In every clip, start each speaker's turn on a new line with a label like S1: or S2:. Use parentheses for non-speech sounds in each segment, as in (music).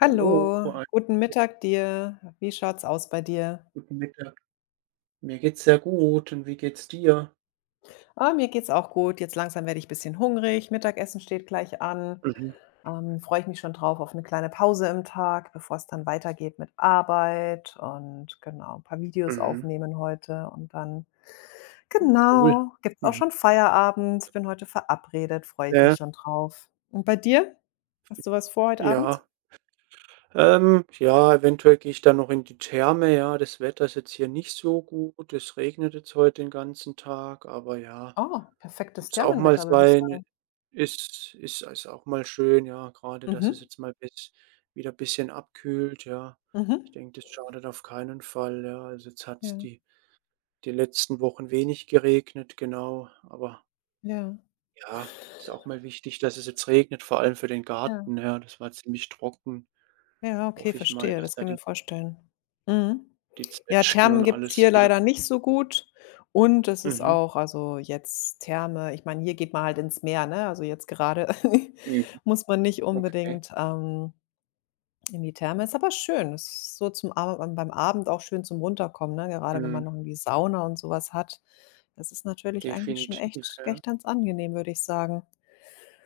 S1: Hallo,
S2: Hallo,
S1: einen
S2: guten Mittag dir. Wie schaut's aus bei dir?
S1: guten Mittag. Mir geht's sehr gut und wie geht's dir?
S2: Ah, mir geht's auch gut. Jetzt langsam werde ich ein bisschen hungrig. Mittagessen steht gleich an.
S1: Mhm,
S2: Freue ich mich schon drauf auf eine kleine Pause im Tag, bevor es dann weitergeht mit Arbeit und genau, ein paar Videos
S1: mhm.
S2: aufnehmen heute und dann
S1: Oh, cool.
S2: genau, gibt's auch
S1: Mhm.
S2: schon Feierabend. Bin heute verabredet, freue ich mich
S1: Äh,
S2: schon drauf. Und bei dir? Hast du was vor heute Abend?
S1: ja. Ja, eventuell gehe ich dann noch in die Therme, ja. Das Wetter ist jetzt hier nicht so gut. Es regnet jetzt heute den ganzen Tag, aber ja,
S2: Oh, perfektes
S1: muss auch mal
S2: Thermenwetter, würde ich
S1: sein.
S2: sagen.
S1: Ist auch mal schön, ja, gerade dass es
S2: Mhm.
S1: jetzt mal bis wieder ein bisschen abkühlt, ja. Ich
S2: Mhm.
S1: denke, das schadet auf keinen Fall, ja. Also, jetzt hat's
S2: Ja,
S1: die die letzten Wochen wenig geregnet, genau. Aber
S2: ja,
S1: ja, ist auch mal wichtig, dass es jetzt regnet, vor allem für den
S2: ja.
S1: Garten, ja. Das war ziemlich trocken.
S2: Ja, okay,
S1: Hoffe ich mal,
S2: verstehe.
S1: dass
S2: Das
S1: da
S2: kann ich mir
S1: die
S2: vorstellen. Mhm.
S1: die
S2: Ja,
S1: Zwetschgen
S2: Thermen
S1: und
S2: gibt's
S1: alles
S2: hier
S1: wieder
S2: leider nicht so gut, und es ist
S1: mhm,
S2: auch, also jetzt Therme, ich meine, hier geht man halt ins Meer, ne? Also, jetzt gerade (laughs)
S1: üben.
S2: muss man nicht
S1: Okay.
S2: unbedingt, in die Therme. Ist aber schön. Ist so zum Ab beim Abend auch schön zum Runterkommen, ne? Gerade wenn man
S1: Mhm,
S2: noch irgendwie Sauna und sowas hat. Das ist natürlich eigentlich schon
S1: definitiv,
S2: echt
S1: ja.
S2: echt ganz angenehm, würde ich sagen.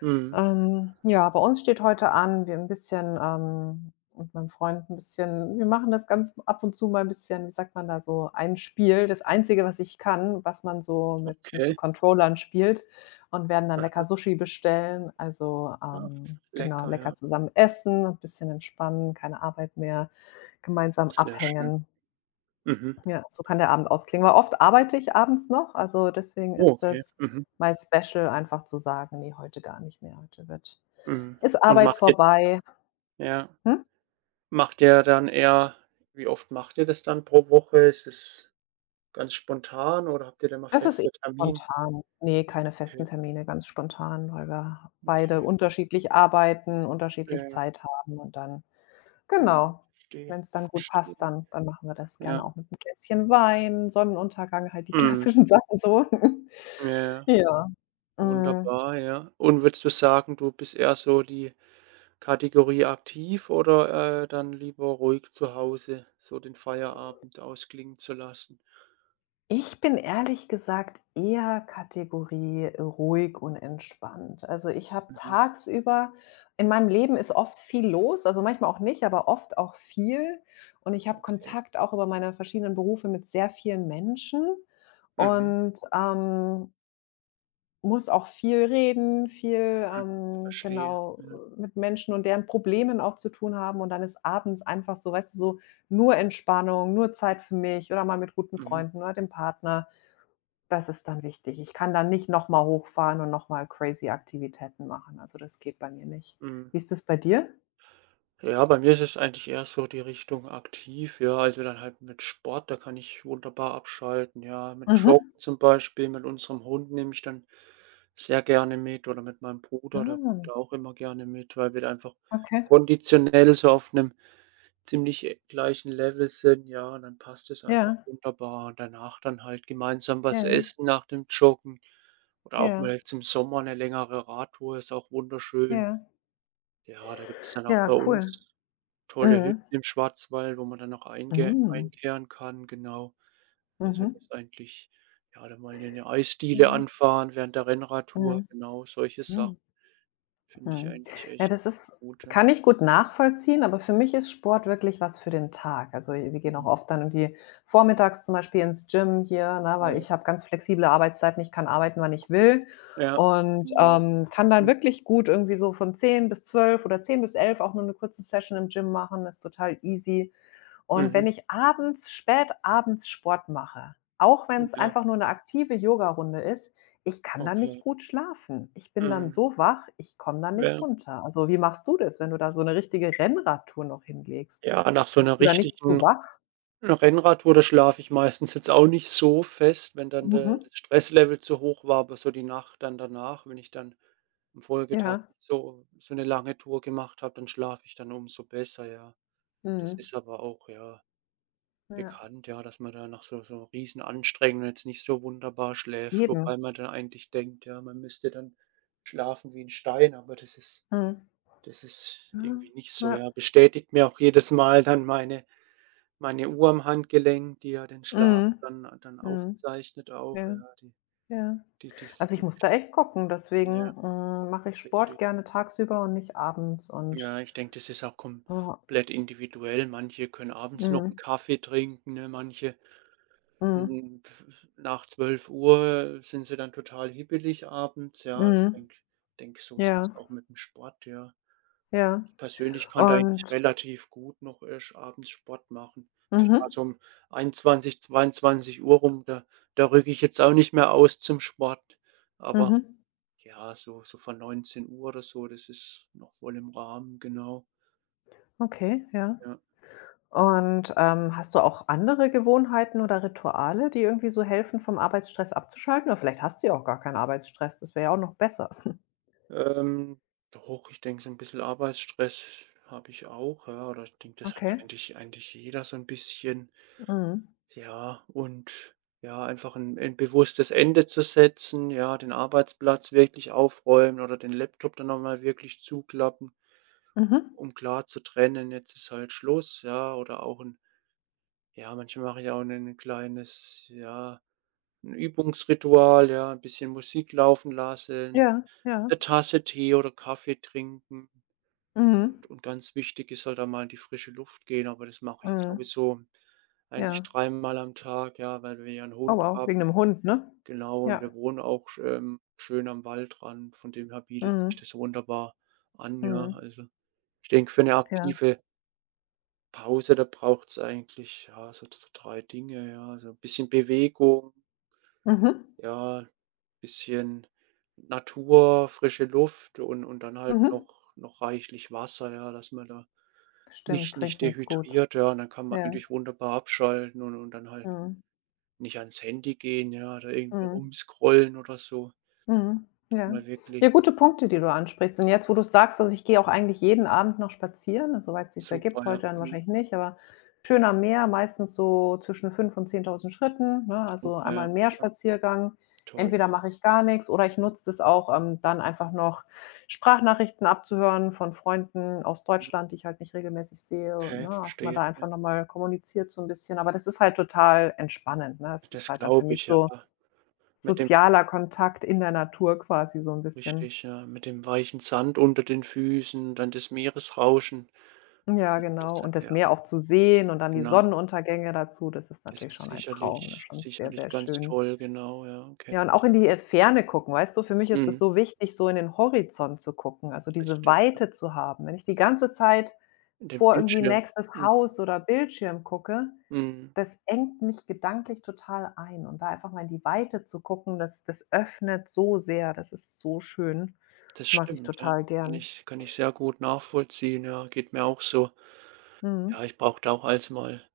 S1: Mhm,
S2: Ja, bei uns steht heute an, wir ein bisschen, mit meinem Freund ein bisschen, wir machen das ganz ab und zu mal ein bisschen, wie sagt man da so, ein Spiel. Das Einzige, was ich kann, was man so mit so
S1: okay.
S2: Controllern spielt, und werden dann lecker Sushi bestellen. Also,
S1: Aha,
S2: genau,
S1: lecker,
S2: lecker
S1: ja.
S2: zusammen essen, ein bisschen entspannen, keine Arbeit mehr, gemeinsam
S1: Sehr schön.
S2: abhängen.
S1: Mhm.
S2: Ja, so kann der Abend ausklingen, weil oft arbeite ich abends noch, also deswegen
S1: Oh,
S2: ist
S1: okay.
S2: das
S1: Mhm,
S2: mein Special, einfach zu sagen: nee, heute gar nicht mehr. Heute wird,
S1: mhm.
S2: ist
S1: Und
S2: Arbeit
S1: macht ihr
S2: vorbei?
S1: ja,
S2: Hm?
S1: macht ihr dann eher wie oft macht ihr das dann pro Woche? Ist es ganz spontan oder habt ihr da immer
S2: Das ist eher
S1: feste Termine?
S2: spontan. Ne, keine festen
S1: Okay,
S2: Termine, ganz spontan, weil wir beide
S1: okay.
S2: unterschiedlich arbeiten,
S1: Ja,
S2: unterschiedlich
S1: ja.
S2: Zeit haben, und dann
S1: Mhm.
S2: genau,
S1: Verstehe,
S2: wenn's dann gut
S1: verstehe.
S2: passt, dann machen wir das
S1: Ja.
S2: gerne auch mit 'nem Gläschen Wein, Sonnenuntergang, halt die (laughs)
S1: Mhm.
S2: klassischen Sachen so.
S1: Ja, ja.
S2: Ja. Mhm.
S1: Wunderbar, ja. Und würdest du sagen, du bist eher so die Kategorie aktiv oder, dann lieber ruhig zu Hause, so den Feierabend ausklingen zu lassen?
S2: Ich bin ehrlich gesagt eher Kategorie ruhig und entspannt. Also, ich habe
S1: Mhm.
S2: tagsüber, in meinem Leben ist oft viel los, also, manchmal auch nicht, aber oft auch viel. Und ich habe
S1: Okay.
S2: Kontakt auch über meine verschiedenen Berufe mit sehr vielen Menschen
S1: Mhm.
S2: und, muss auch viel reden, viel,
S1: Mhm. Verstehe.
S2: genau,
S1: Ja.
S2: mit Menschen und deren Problemen auch zu tun haben. Und dann ist abends einfach so, weißt du, so nur Entspannung, nur Zeit für mich oder mal mit guten
S1: Mhm.
S2: Freunden oder dem Partner. Das ist dann wichtig. Ich kann dann nicht noch mal hochfahren und noch mal crazy Aktivitäten machen. Also, das geht bei mir nicht.
S1: Mhm.
S2: Wie ist das bei dir?
S1: Ja, bei mir ist es eigentlich eher so die Richtung aktiv, ja, also dann halt mit Sport, da kann ich wunderbar abschalten, ja. Mit Joggen
S2: Mhm.
S1: zum Beispiel, mit unserem Hund nehme ich dann sehr gerne mit oder mit meinem Bruder, der kommt
S2: Ah,
S1: da auch immer gerne mit, weil wir da einfach
S2: okay.
S1: konditionell so auf einem ziemlich, gleichen Level sind, ja, und dann passt es einfach
S2: Ja,
S1: wunderbar. Und danach dann halt gemeinsam was
S2: ja,
S1: essen nach dem Joggen oder auch mal
S2: ja,
S1: jetzt im Sommer eine längere Radtour ist auch wunderschön.
S2: ja.
S1: Ja, da gibt es dann auch bei
S2: Ja, cool.
S1: uns tolle Hütten
S2: Mhm.
S1: im Schwarzwald, wo man dann auch einge
S2: Mhm.
S1: einkehren kann, genau. Also,
S2: Mhm.
S1: das eigentlich ja, dann mal 'ne Eisdiele
S2: Mhm.
S1: anfahren während der Rennradtour,
S2: Mhm.
S1: genau, solche
S2: Mhm.
S1: Sachen finde ich
S2: Mhm.
S1: eigentlich
S2: Ja,
S1: echt
S2: das ist,
S1: gut, ja.
S2: kann ich gut nachvollziehen, aber für mich ist Sport wirklich was für den Tag. Also, wir gehen auch
S1: Mhm.
S2: oft dann irgendwie vormittags zum Beispiel ins Gym hier, ne, weil
S1: Ja,
S2: ich habe ganz flexible Arbeitszeiten. Ich kann arbeiten, wann ich
S1: cool.
S2: will,
S1: Ja,
S2: und,
S1: ja.
S2: kann dann
S1: Mhm.
S2: wirklich gut irgendwie so von 10 bis 12 oder 10 bis 11 auch nur eine kurze Session im Gym machen. Das ist total easy. Und wenn
S1: Mhm.
S2: ich abends, spät abends Sport mache, auch wenn es
S1: Ja,
S2: einfach nur eine aktive Yogarunde ist, ich kann dann nicht
S1: okay.
S2: gut schlafen. Ich bin dann
S1: Mhm.
S2: so wach, ich komme dann nicht
S1: Ja.
S2: runter. Also, wie machst du das, wenn du da so eine richtige Rennradtour noch hinlegst?
S1: Ja, nach so
S2: Bist
S1: 'ner
S2: du da nicht zu
S1: richtigen
S2: wach?
S1: Rennradtour, da schlafe ich meistens jetzt auch nicht so fest, wenn dann der
S2: Mhm.
S1: das Stresslevel zu hoch war, aber so die Nacht dann danach, wenn ich dann am Folgetag
S2: Ja.
S1: so eine lange Tour gemacht habe, dann schlafe ich dann umso besser, ja. Das
S2: Mhm.
S1: ist aber auch, ja,
S2: Ja.
S1: bekannt, ja, dass man da nach so Riesenanstrengungen jetzt nicht so wunderbar schläft,
S2: Eben.
S1: wobei man dann eigentlich denkt, ja, man müsste dann schlafen wie ein Stein, aber das ist
S2: Mhm.
S1: das ist irgendwie
S2: Mhm.
S1: nicht so, ja.
S2: Ja.
S1: Bestätigt mir auch jedes Mal dann meine Uhr am Handgelenk, die ja den Schlaf
S2: Mhm.
S1: dann
S2: Mhm.
S1: aufzeichnet auch,
S2: Ja,
S1: ja, die
S2: ja.
S1: die die s
S2: Also, ich muss da echt gucken,
S1: ja,
S2: deswegen mache ich Sport
S1: richtig.
S2: gerne tagsüber und nicht abends und
S1: Ja, ich denke, das ist auch
S2: ja.
S1: komplett individuell. Manche können abends noch 'n
S2: Mhm.
S1: Kaffee trinken, ne? Manche
S2: Mhm.
S1: Hm, pf nach 12 Uhr sind sie dann total hibbelig abends, ja. Ich
S2: Mhm.
S1: denke denke, so ist es
S2: Ja,
S1: auch mit dem Sport, ja.
S2: ja.
S1: Ich persönlich kann da eigentlich
S2: Und
S1: relativ gut noch erst abends Sport machen. Klar,
S2: mhm,
S1: so um 21, 22 Uhr rum, da rücke ich jetzt auch nicht mehr aus zum Sport. Aber
S2: mhm.
S1: ja, so so von 19 Uhr oder so, das ist noch voll im Rahmen, genau,
S2: Okay, ja.
S1: ja.
S2: Und, hast du auch andere Gewohnheiten oder Rituale, die irgendwie so helfen, vom Arbeitsstress abzuschalten? Oder vielleicht hast du ja auch gar keinen Arbeitsstress, das wäre ja auch noch besser. (laughs)
S1: Ähm, doch, ich denke, so ein bisschen Arbeitsstress habe ich auch, ja, oder ich denke, das hat
S2: Okay.
S1: eigentlich jeder so ein bisschen.
S2: Mhm.
S1: Ja, und ja, einfach ein 'n bewusstes Ende zu setzen, ja, den Arbeitsplatz wirklich aufräumen oder den Laptop dann noch mal wirklich zuklappen,
S2: Mhm.
S1: um klar zu trennen: „Jetzt ist halt Schluss“, ja, oder auch ein ja, manchmal mache ich auch ein 'nen kleines, ja ein Übungsritual, ja, ein bisschen Musik laufen lassen,
S2: Ja, ja.
S1: eine Tasse Tee oder Kaffee trinken.
S2: Mhm.
S1: Und ganz wichtig ist halt da mal in die frische Luft gehen, aber das mache ich
S2: Mhm.
S1: sowieso eigentlich
S2: Ja.
S1: dreimal am Tag, ja, weil wir ja einen
S2: Oh
S1: Hund
S2: wow, wegen
S1: haben,
S2: dem Hund, ne?
S1: genau, und
S2: Ja.
S1: wir wohnen auch schön am Waldrand, von dem her bietet sich
S2: Mhm.
S1: das wunderbar an, ja.
S2: Mhm.
S1: Also, ich denke, für eine
S2: Ja.
S1: aktive Pause, da braucht es eigentlich, ja, so so 3 Dinge, ja, so ein bisschen Bewegung
S2: Mhm.
S1: ja, bisschen Natur, frische Luft und dann halt
S2: Mhm.
S1: noch noch reichlich Wasser, ja, dass man da
S2: Stimmt,
S1: nicht
S2: trinken ist gut.
S1: dehydriert, ja, und dann kann man
S2: Ja.
S1: eigentlich wunderbar abschalten und dann halt
S2: Mhm.
S1: nicht ans Handy gehen, ja, oder irgendwie
S2: Mhm.
S1: rumscrollen oder so.
S2: Mhm,
S1: Dann
S2: ja.
S1: mal wirklich
S2: Ja, gute Punkte, die du ansprichst. Und jetzt, wo du sagst, also, ich gehe auch eigentlich jeden Abend noch spazieren, also soweit sich's
S1: super,
S2: ergibt,
S1: ja.
S2: heute dann
S1: Mhm.
S2: wahrscheinlich nicht, aber schön am Meer, meistens so zwischen 5 und 10.000 Schritten, ne? Also,
S1: Super,
S2: einmal
S1: ja.
S2: 'n
S1: Ja,
S2: Meerspaziergang.
S1: toll.
S2: Entweder mache ich gar nichts oder ich nutze das auch, dann einfach noch Sprachnachrichten abzuhören von Freunden aus
S1: Mhm.
S2: Deutschland, die ich halt nicht regelmäßig sehe, und,
S1: Okay,
S2: ne, dass man
S1: verstehe,
S2: da
S1: ja.
S2: einfach noch mal kommuniziert so ein bisschen. Aber das ist halt total entspannend, ne? Es ist
S1: Das
S2: halt dann für
S1: glaube
S2: mich
S1: ich, ja.
S2: so
S1: Mit dem
S2: sozialer Kontakt in der Natur quasi so 'n bisschen.
S1: richtig, ja, mit dem weichen Sand unter den Füßen, dann das Meeresrauschen.
S2: Ja, genau.
S1: Das hat
S2: Und das
S1: ja,
S2: Meer auch zu sehen und dann die
S1: genau.
S2: Sonnenuntergänge dazu, das ist
S1: Das
S2: natürlich
S1: ist
S2: schon ein Traum, ne,
S1: sicherlich
S2: schon sehr,
S1: sicherlich
S2: sehr
S1: ganz
S2: schön.
S1: toll, genau, ja, kenne
S2: Ja, und auch
S1: ich.
S2: in die, Ferne gucken, weißt du? Für mich ist es
S1: Mhm,
S2: so wichtig, so in den Horizont zu gucken, also diese
S1: richtig, ja.
S2: Weite zu haben. Wenn ich die ganze Zeit
S1: Der
S2: vor irgendwie
S1: Bildschirm.
S2: nächstes
S1: Mhm,
S2: Haus oder Bildschirm gucke,
S1: mhm,
S2: das engt mich gedanklich total ein. Und da einfach mal in die Weite zu gucken, das öffnet so sehr, das ist so schön.
S1: das
S2: Mag ich
S1: stimmt, ja.
S2: total
S1: Kann
S2: gern.
S1: ich kann ich sehr gut nachvollziehen, ja, geht mir auch so.
S2: Mhm.
S1: Ja, ich brauche da auch alles mal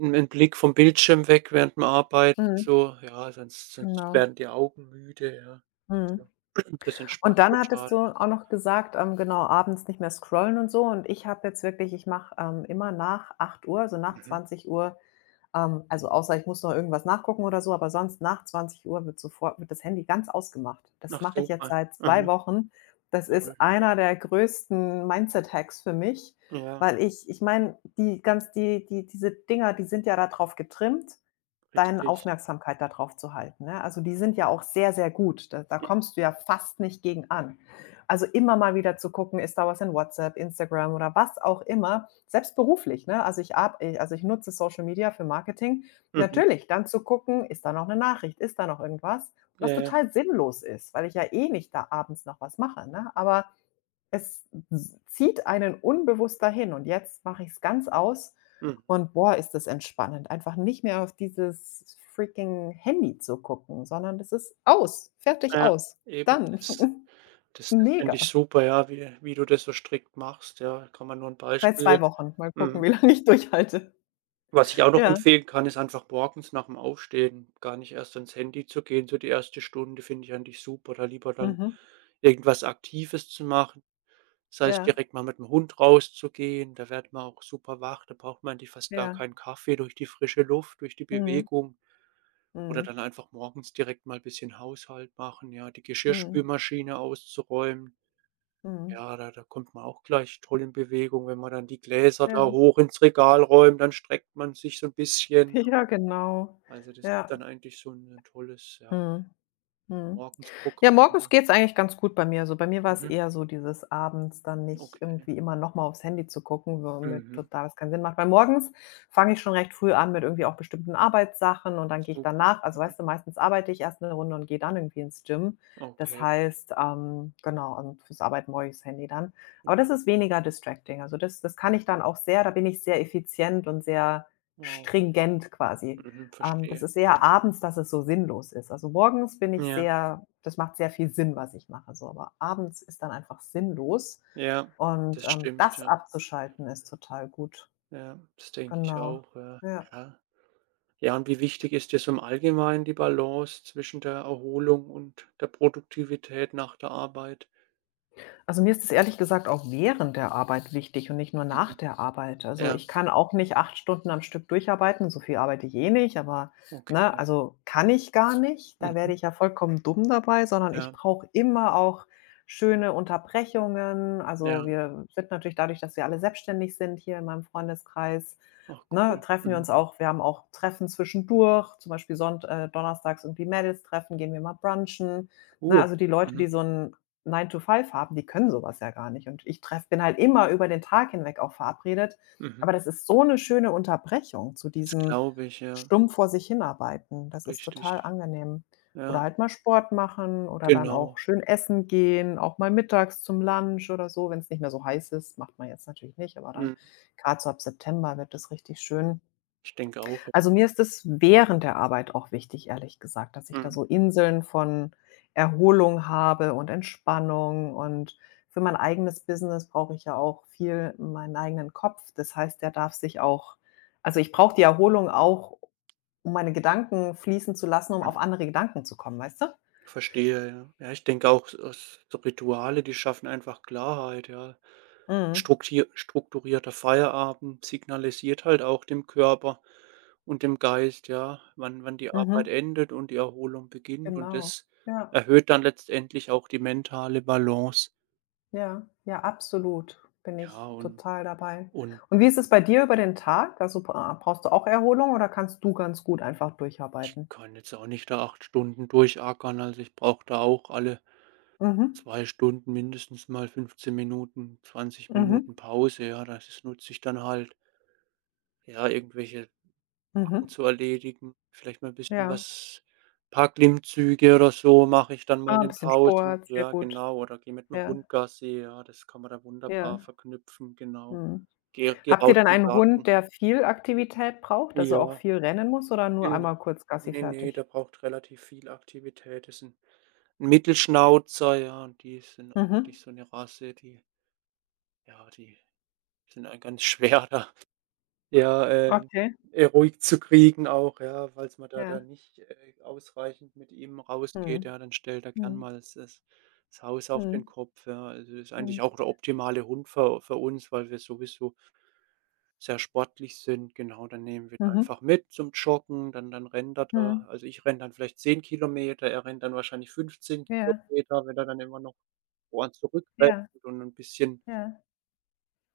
S1: 'n 'nen Blick vom Bildschirm weg während dem Arbeiten
S2: Mhm,
S1: so, ja, sonst
S2: genau.
S1: werden die Augen müde, ja.
S2: Mhm.
S1: Ja, (clears throat) das
S2: Und
S1: entspannt
S2: dann hattest
S1: total.
S2: du auch noch gesagt, genau, abends nicht mehr scrollen und so. Und ich habe jetzt wirklich, ich mache, immer nach 8 Uhr, also nach
S1: Mhm.
S2: 20:00, also außer ich muss noch irgendwas nachgucken oder so, aber sonst nach 20 Uhr wird sofort, wird das Handy ganz ausgemacht. Das
S1: Ach
S2: mache ich jetzt
S1: super.
S2: seit zwei
S1: Mhm,
S2: Wochen. Das
S1: toll.
S2: ist einer der größten Mindset-Hacks für mich,
S1: Ja,
S2: weil ich meine, die ganz diese Dinger, die sind ja darauf getrimmt, deine
S1: richtig.
S2: Aufmerksamkeit da drauf zu halten, ne? Also, die sind ja auch sehr, sehr gut. Da
S1: Mhm,
S2: kommst du ja fast nicht gegen an. Also, immer mal wieder zu gucken, ist da was in WhatsApp, Instagram oder was auch immer, selbst beruflich, ne? Also, ich ab also, ich nutze Social Media für Marketing.
S1: mhm,
S2: Natürlich, dann zu gucken, ist da noch eine Nachricht, ist da noch irgendwas,
S1: ja,
S2: was
S1: ja,
S2: total sinnlos ist, weil ich ja eh nicht da abends noch was mache, ne? Aber es zieht einen unbewusst dahin, und jetzt mache ich es ganz aus,
S1: mhm,
S2: und boah, ist das entspannend, einfach nicht mehr auf dieses freaking Handy zu gucken, sondern das ist aus, fertig,
S1: ja,
S2: aus.
S1: eben,
S2: Dann (laughs)
S1: das das finde ich
S2: Mega.
S1: super, ja, wie du das so strikt machst, ja. Kann man nur ein
S2: Seit
S1: Beispiel
S2: 2 Wochen. Mal gucken,
S1: mhm.
S2: wie (laughs) lange ich durchhalte.
S1: Was ich auch noch
S2: Ja.
S1: empfehlen kann, ist einfach morgens nach dem Aufstehen gar nicht erst ans Handy zu gehen. So die erste Stunde finde ich eigentlich super, da lieber dann
S2: Mhm.
S1: irgendwas Aktives zu machen. Das heißt,
S2: Ja,
S1: direkt mal mit dem Hund rauszugehen, da wird man auch super wach, da braucht man eigentlich fast gar
S2: ja.
S1: keinen Kaffee durch die frische Luft, durch die
S2: Mhm.
S1: Bewegung. Oder
S2: Mhm.
S1: dann einfach morgens direkt mal ein bisschen Haushalt machen, ja, die
S2: Mhm.
S1: Geschirrspülmaschine auszuräumen.
S2: Mhm.
S1: Ja, da kommt man auch gleich toll in Bewegung, wenn man dann die Gläser da
S2: Ja.
S1: hoch ins Regal räumt, dann streckt man sich so ein bisschen.
S2: (laughs) Ja, genau.
S1: Also, das ist
S2: Ja.
S1: dann eigentlich so 'n tolles, ja,
S2: Mhm. Mhm. Ja,
S1: Morgensprogramm,
S2: morgens
S1: ja.
S2: geht's eigentlich ganz gut bei mir. Also, bei mir war es
S1: Mhm,
S2: eher so dieses, abends dann nicht
S1: okay.
S2: irgendwie immer noch mal aufs Handy zu gucken, womit
S1: Mhm,
S2: total das keinen Sinn macht. Weil morgens fange ich schon recht früh an mit irgendwie auch bestimmten Arbeitssachen, und dann gehe ich
S1: super.
S2: danach, also,
S1: Mhm,
S2: weißt du, meistens arbeite ich erst eine Runde und gehe dann irgendwie ins Gym. Das
S1: okay.
S2: heißt, genau, und fürs Arbeiten brauche ich das Handy dann. Aber
S1: Ja,
S2: das ist weniger distracting. Also, das kann ich dann auch sehr, da bin ich sehr effizient und sehr
S1: wow.
S2: stringent quasi.
S1: Mhm,
S2: Das
S1: verstehe.
S2: ist eher abends, dass es so sinnlos ist. Also, morgens bin ich
S1: Ja,
S2: sehr, das macht sehr viel Sinn, was ich mache so, aber abends ist dann einfach sinnlos
S1: ja,
S2: und,
S1: das stimmt,
S2: das
S1: ja.
S2: abzuschalten ist total gut.
S1: Ja, das denke ich
S2: Genau.
S1: auch, ja.
S2: Ja.
S1: Ja. Ja, und wie wichtig ist dir so im Allgemeinen die Balance zwischen der Erholung und der Produktivität nach der Arbeit?
S2: Also, mir ist es ehrlich gesagt auch während der Arbeit wichtig und nicht nur nach
S1: Mhm.
S2: der Arbeit. Also,
S1: Ja,
S2: ich kann auch nicht 8 Stunden am Stück durcharbeiten, so viel arbeite ich eh nicht, aber
S1: okay.
S2: ne, also, kann ich gar nicht, da
S1: Mhm.
S2: werde ich ja vollkommen dumm dabei, sondern ich
S1: Ja,
S2: brauche immer auch schöne Unterbrechungen.
S1: ja.
S2: Also, wir sind natürlich dadurch, dass wir alle selbstständig sind hier in meinem Freundeskreis,
S1: Ach
S2: ne,
S1: cool.
S2: treffen wir
S1: Mhm.
S2: uns auch, wir haben auch Treffen zwischendurch, zum Beispiel sonnt donnerstags irgendwie Mädels-Treffen, gehen wir mal brunchen. Ne,
S1: Cool.
S2: also die Leute,
S1: Mhm,
S2: die so 'n nine to five haben, die können so was ja gar nicht. Und ich treffe bin halt immer über den Tag hinweg auch verabredet,
S1: mhm.
S2: aber das ist so 'ne schöne Unterbrechung zu
S1: Das
S2: diesem
S1: glaube ich, ja.
S2: stumpf vor sich hinarbeiten. Das ist total
S1: Richtig.
S2: angenehm. Oder
S1: Ja,
S2: halt mal Sport machen oder dann auch
S1: genau.
S2: schön essen gehen, auch mal mittags zum Lunch oder so, wenn's nicht mehr so heiß ist. Macht man jetzt natürlich nicht, aber dann
S1: Mhm.
S2: gerade so ab September wird es richtig schön.
S1: Ich denke auch, ja.
S2: Also, mir ist es während der Arbeit auch wichtig, ehrlich gesagt, dass ich da
S1: Mhm,
S2: so Inseln von Erholung habe und Entspannung, und für mein eigenes Business brauche ich ja auch viel meinen eigenen Kopf. Das heißt, der darf sich auch, also, ich brauche die Erholung auch, um meine Gedanken fließen zu lassen, um auf
S1: mhm.
S2: andere Gedanken zu kommen, weißt du?
S1: Verstehe, ja. Ja, ich denke auch, s so Rituale, die schaffen einfach Klarheit, ja. 'N
S2: Mhm.
S1: struktier strukturierter Feierabend signalisiert halt auch dem Körper und dem Geist, ja, wann die Arbeit
S2: Mhm.
S1: endet und die Erholung beginnt und
S2: Genau.
S1: das
S2: Ja.
S1: erhöht dann letztendlich auch die mentale Balance.
S2: Ja, ja, absolut. Bin ich
S1: Ja,
S2: total dabei.
S1: und
S2: Und wie ist es bei dir über den Tag? Also, brauchst du auch Erholung oder kannst du ganz gut einfach
S1: Ich
S2: durcharbeiten?
S1: kann jetzt auch nicht da 8 Stunden durchackern. Also, ich brauche da auch alle
S2: Mhm.
S1: 2 Stunden mindestens mal 15 Minuten, 20
S2: Mhm.
S1: Minuten Pause, ja. Das nutze ich dann halt, ja, irgendwelche Sachen
S2: Mhm.
S1: zu erledigen. Vielleicht mal ein bisschen
S2: Ja.
S1: was paar Klimmzüge oder so mache ich dann mal
S2: Ah,
S1: in
S2: ein
S1: den
S2: bisschen
S1: Pausen.
S2: Sport, sehr
S1: Ja,
S2: gut.
S1: genau. Oder gehe mit 'nem
S2: Ja,
S1: Hund Gassi, ja, das kann man da wunderbar
S2: ja.
S1: verknüpfen, genau.
S2: Mhm.
S1: Gehe
S2: Habt ihr
S1: raus
S2: denn
S1: in den
S2: einen Hund,
S1: Garten.
S2: der viel Aktivität braucht, also auch
S1: Ja.
S2: viel rennen muss, oder nur
S1: Genau.
S2: einmal kurz Gassi
S1: Ne, ne,
S2: fertig?
S1: der braucht relativ viel Aktivität. Das ist 'n Mittelschnauzer, ja, und die sind
S2: Mhm.
S1: eigentlich so eine Rasse, die ja, die sind, ein ganz schwer da ja,
S2: Okay,
S1: ruhig zu kriegen auch, ja, falls man da
S2: ja.
S1: dann nicht, ausreichend mit ihm rausgeht,
S2: Mhm.
S1: ja, dann stellt er gern
S2: Mhm.
S1: mal das Haus auf den
S2: Mhm.
S1: Kopf, ja. Also, das ist eigentlich
S2: Mhm.
S1: auch der optimale Hund für uns, weil wir sowieso sehr sportlich sind. Genau, dann nehmen wir ihn
S2: Mhm.
S1: einfach mit zum Joggen, dann rennt er da.
S2: Mhm.
S1: Also, ich renne dann vielleicht 10 Kilometer er rennt dann wahrscheinlich fünfzehn
S2: Ja,
S1: Kilometer wenn er dann immer noch, woanders zurückrennt
S2: ja,
S1: und ein bisschen
S2: ja.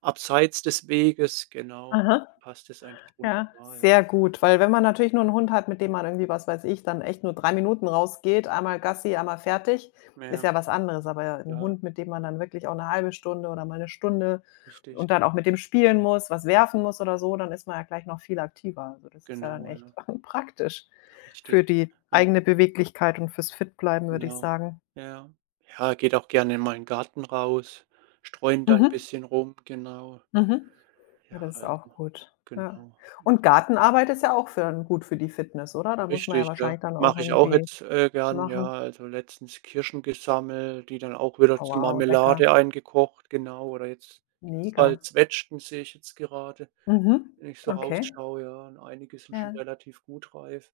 S1: abseits des Weges, genau,
S2: Aha.
S1: passt es eigentlich
S2: Ja,
S1: wunderbar, ja.
S2: sehr gut, weil wenn man natürlich nur 'n Hund hat, mit dem man irgendwie, was weiß ich, dann echt nur 3 Minuten rausgeht, einmal Gassi, einmal fertig, ist
S1: Ja,
S2: ja was anderes. Aber ja, 'n
S1: ja,
S2: Hund, mit dem man dann wirklich auch 'ne halbe Stunde oder mal 'ne Stunde
S1: richtig,
S2: und
S1: ja.
S2: dann auch mit dem spielen muss, was werfen muss oder so, dann ist man ja gleich noch viel aktiver. Also, das ist ja dann
S1: Genau,
S2: echt
S1: ja,
S2: (laughs) praktisch
S1: richtig.
S2: für die
S1: Ja,
S2: eigene Beweglichkeit und fürs Fitbleiben, würde ich
S1: genau.
S2: sagen.
S1: Ja. Ja, geht auch gerne in meinen Garten raus, streuen da 'n
S2: Mhm,
S1: bisschen rum, genau.
S2: mhm. Ja,
S1: Ja,
S2: das ist auch
S1: also,
S2: gut, ja.
S1: genau. Also,
S2: Und Gartenarbeit ist ja auch für gut für die Fitness, oder? Da muss man ja
S1: richtig, ja.
S2: wahrscheinlich dann auch
S1: Mache ich auch
S2: irgendwie
S1: jetzt, gern, ja.
S2: machen.
S1: Also, letztens Kirschen gesammelt, die dann auch wieder
S2: Oh
S1: zu
S2: wow, lecker.
S1: Marmelade eingekocht, genau. Oder jetzt gibt's
S2: Mega.
S1: bald Zwetschgen, sehe ich jetzt gerade.
S2: Mhm.
S1: Wenn ich so
S2: Okay.
S1: rausschaue, ja, und einige sind schon
S2: Ja.
S1: relativ gut reif,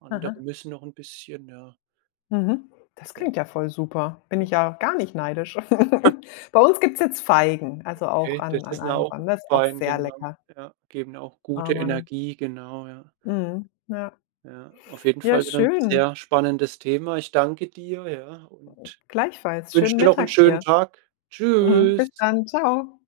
S1: andere
S2: Aha.
S1: müssen noch 'n bisschen, ja.
S2: Mhm. Das
S1: Ja,
S2: klingt ja voll super. Bin ich ja
S1: genau.
S2: gar nicht neidisch. (laughs) Bei uns gibt's jetzt Feigen, also auch
S1: Okay, das
S2: an
S1: ist mir
S2: allen
S1: auch
S2: Bäumen. Das ist auch
S1: aufgefallen,
S2: sehr
S1: genau.
S2: lecker.
S1: Ja, geben auch
S2: Oh
S1: gute
S2: Mann.
S1: Energie, genau, ja.
S2: Mhm. Ja.
S1: Ja, auf jeden
S2: Ja,
S1: Fall wieder 'n
S2: schön.
S1: sehr spannendes Thema. Ich danke dir, ja, und
S2: Gleichfalls.
S1: wünsche
S2: Schönen
S1: dir noch 'n
S2: Mittag
S1: schönen
S2: dir.
S1: Tag.
S2: Mhm.
S1: Tschüss.
S2: Bis dann. Ciao.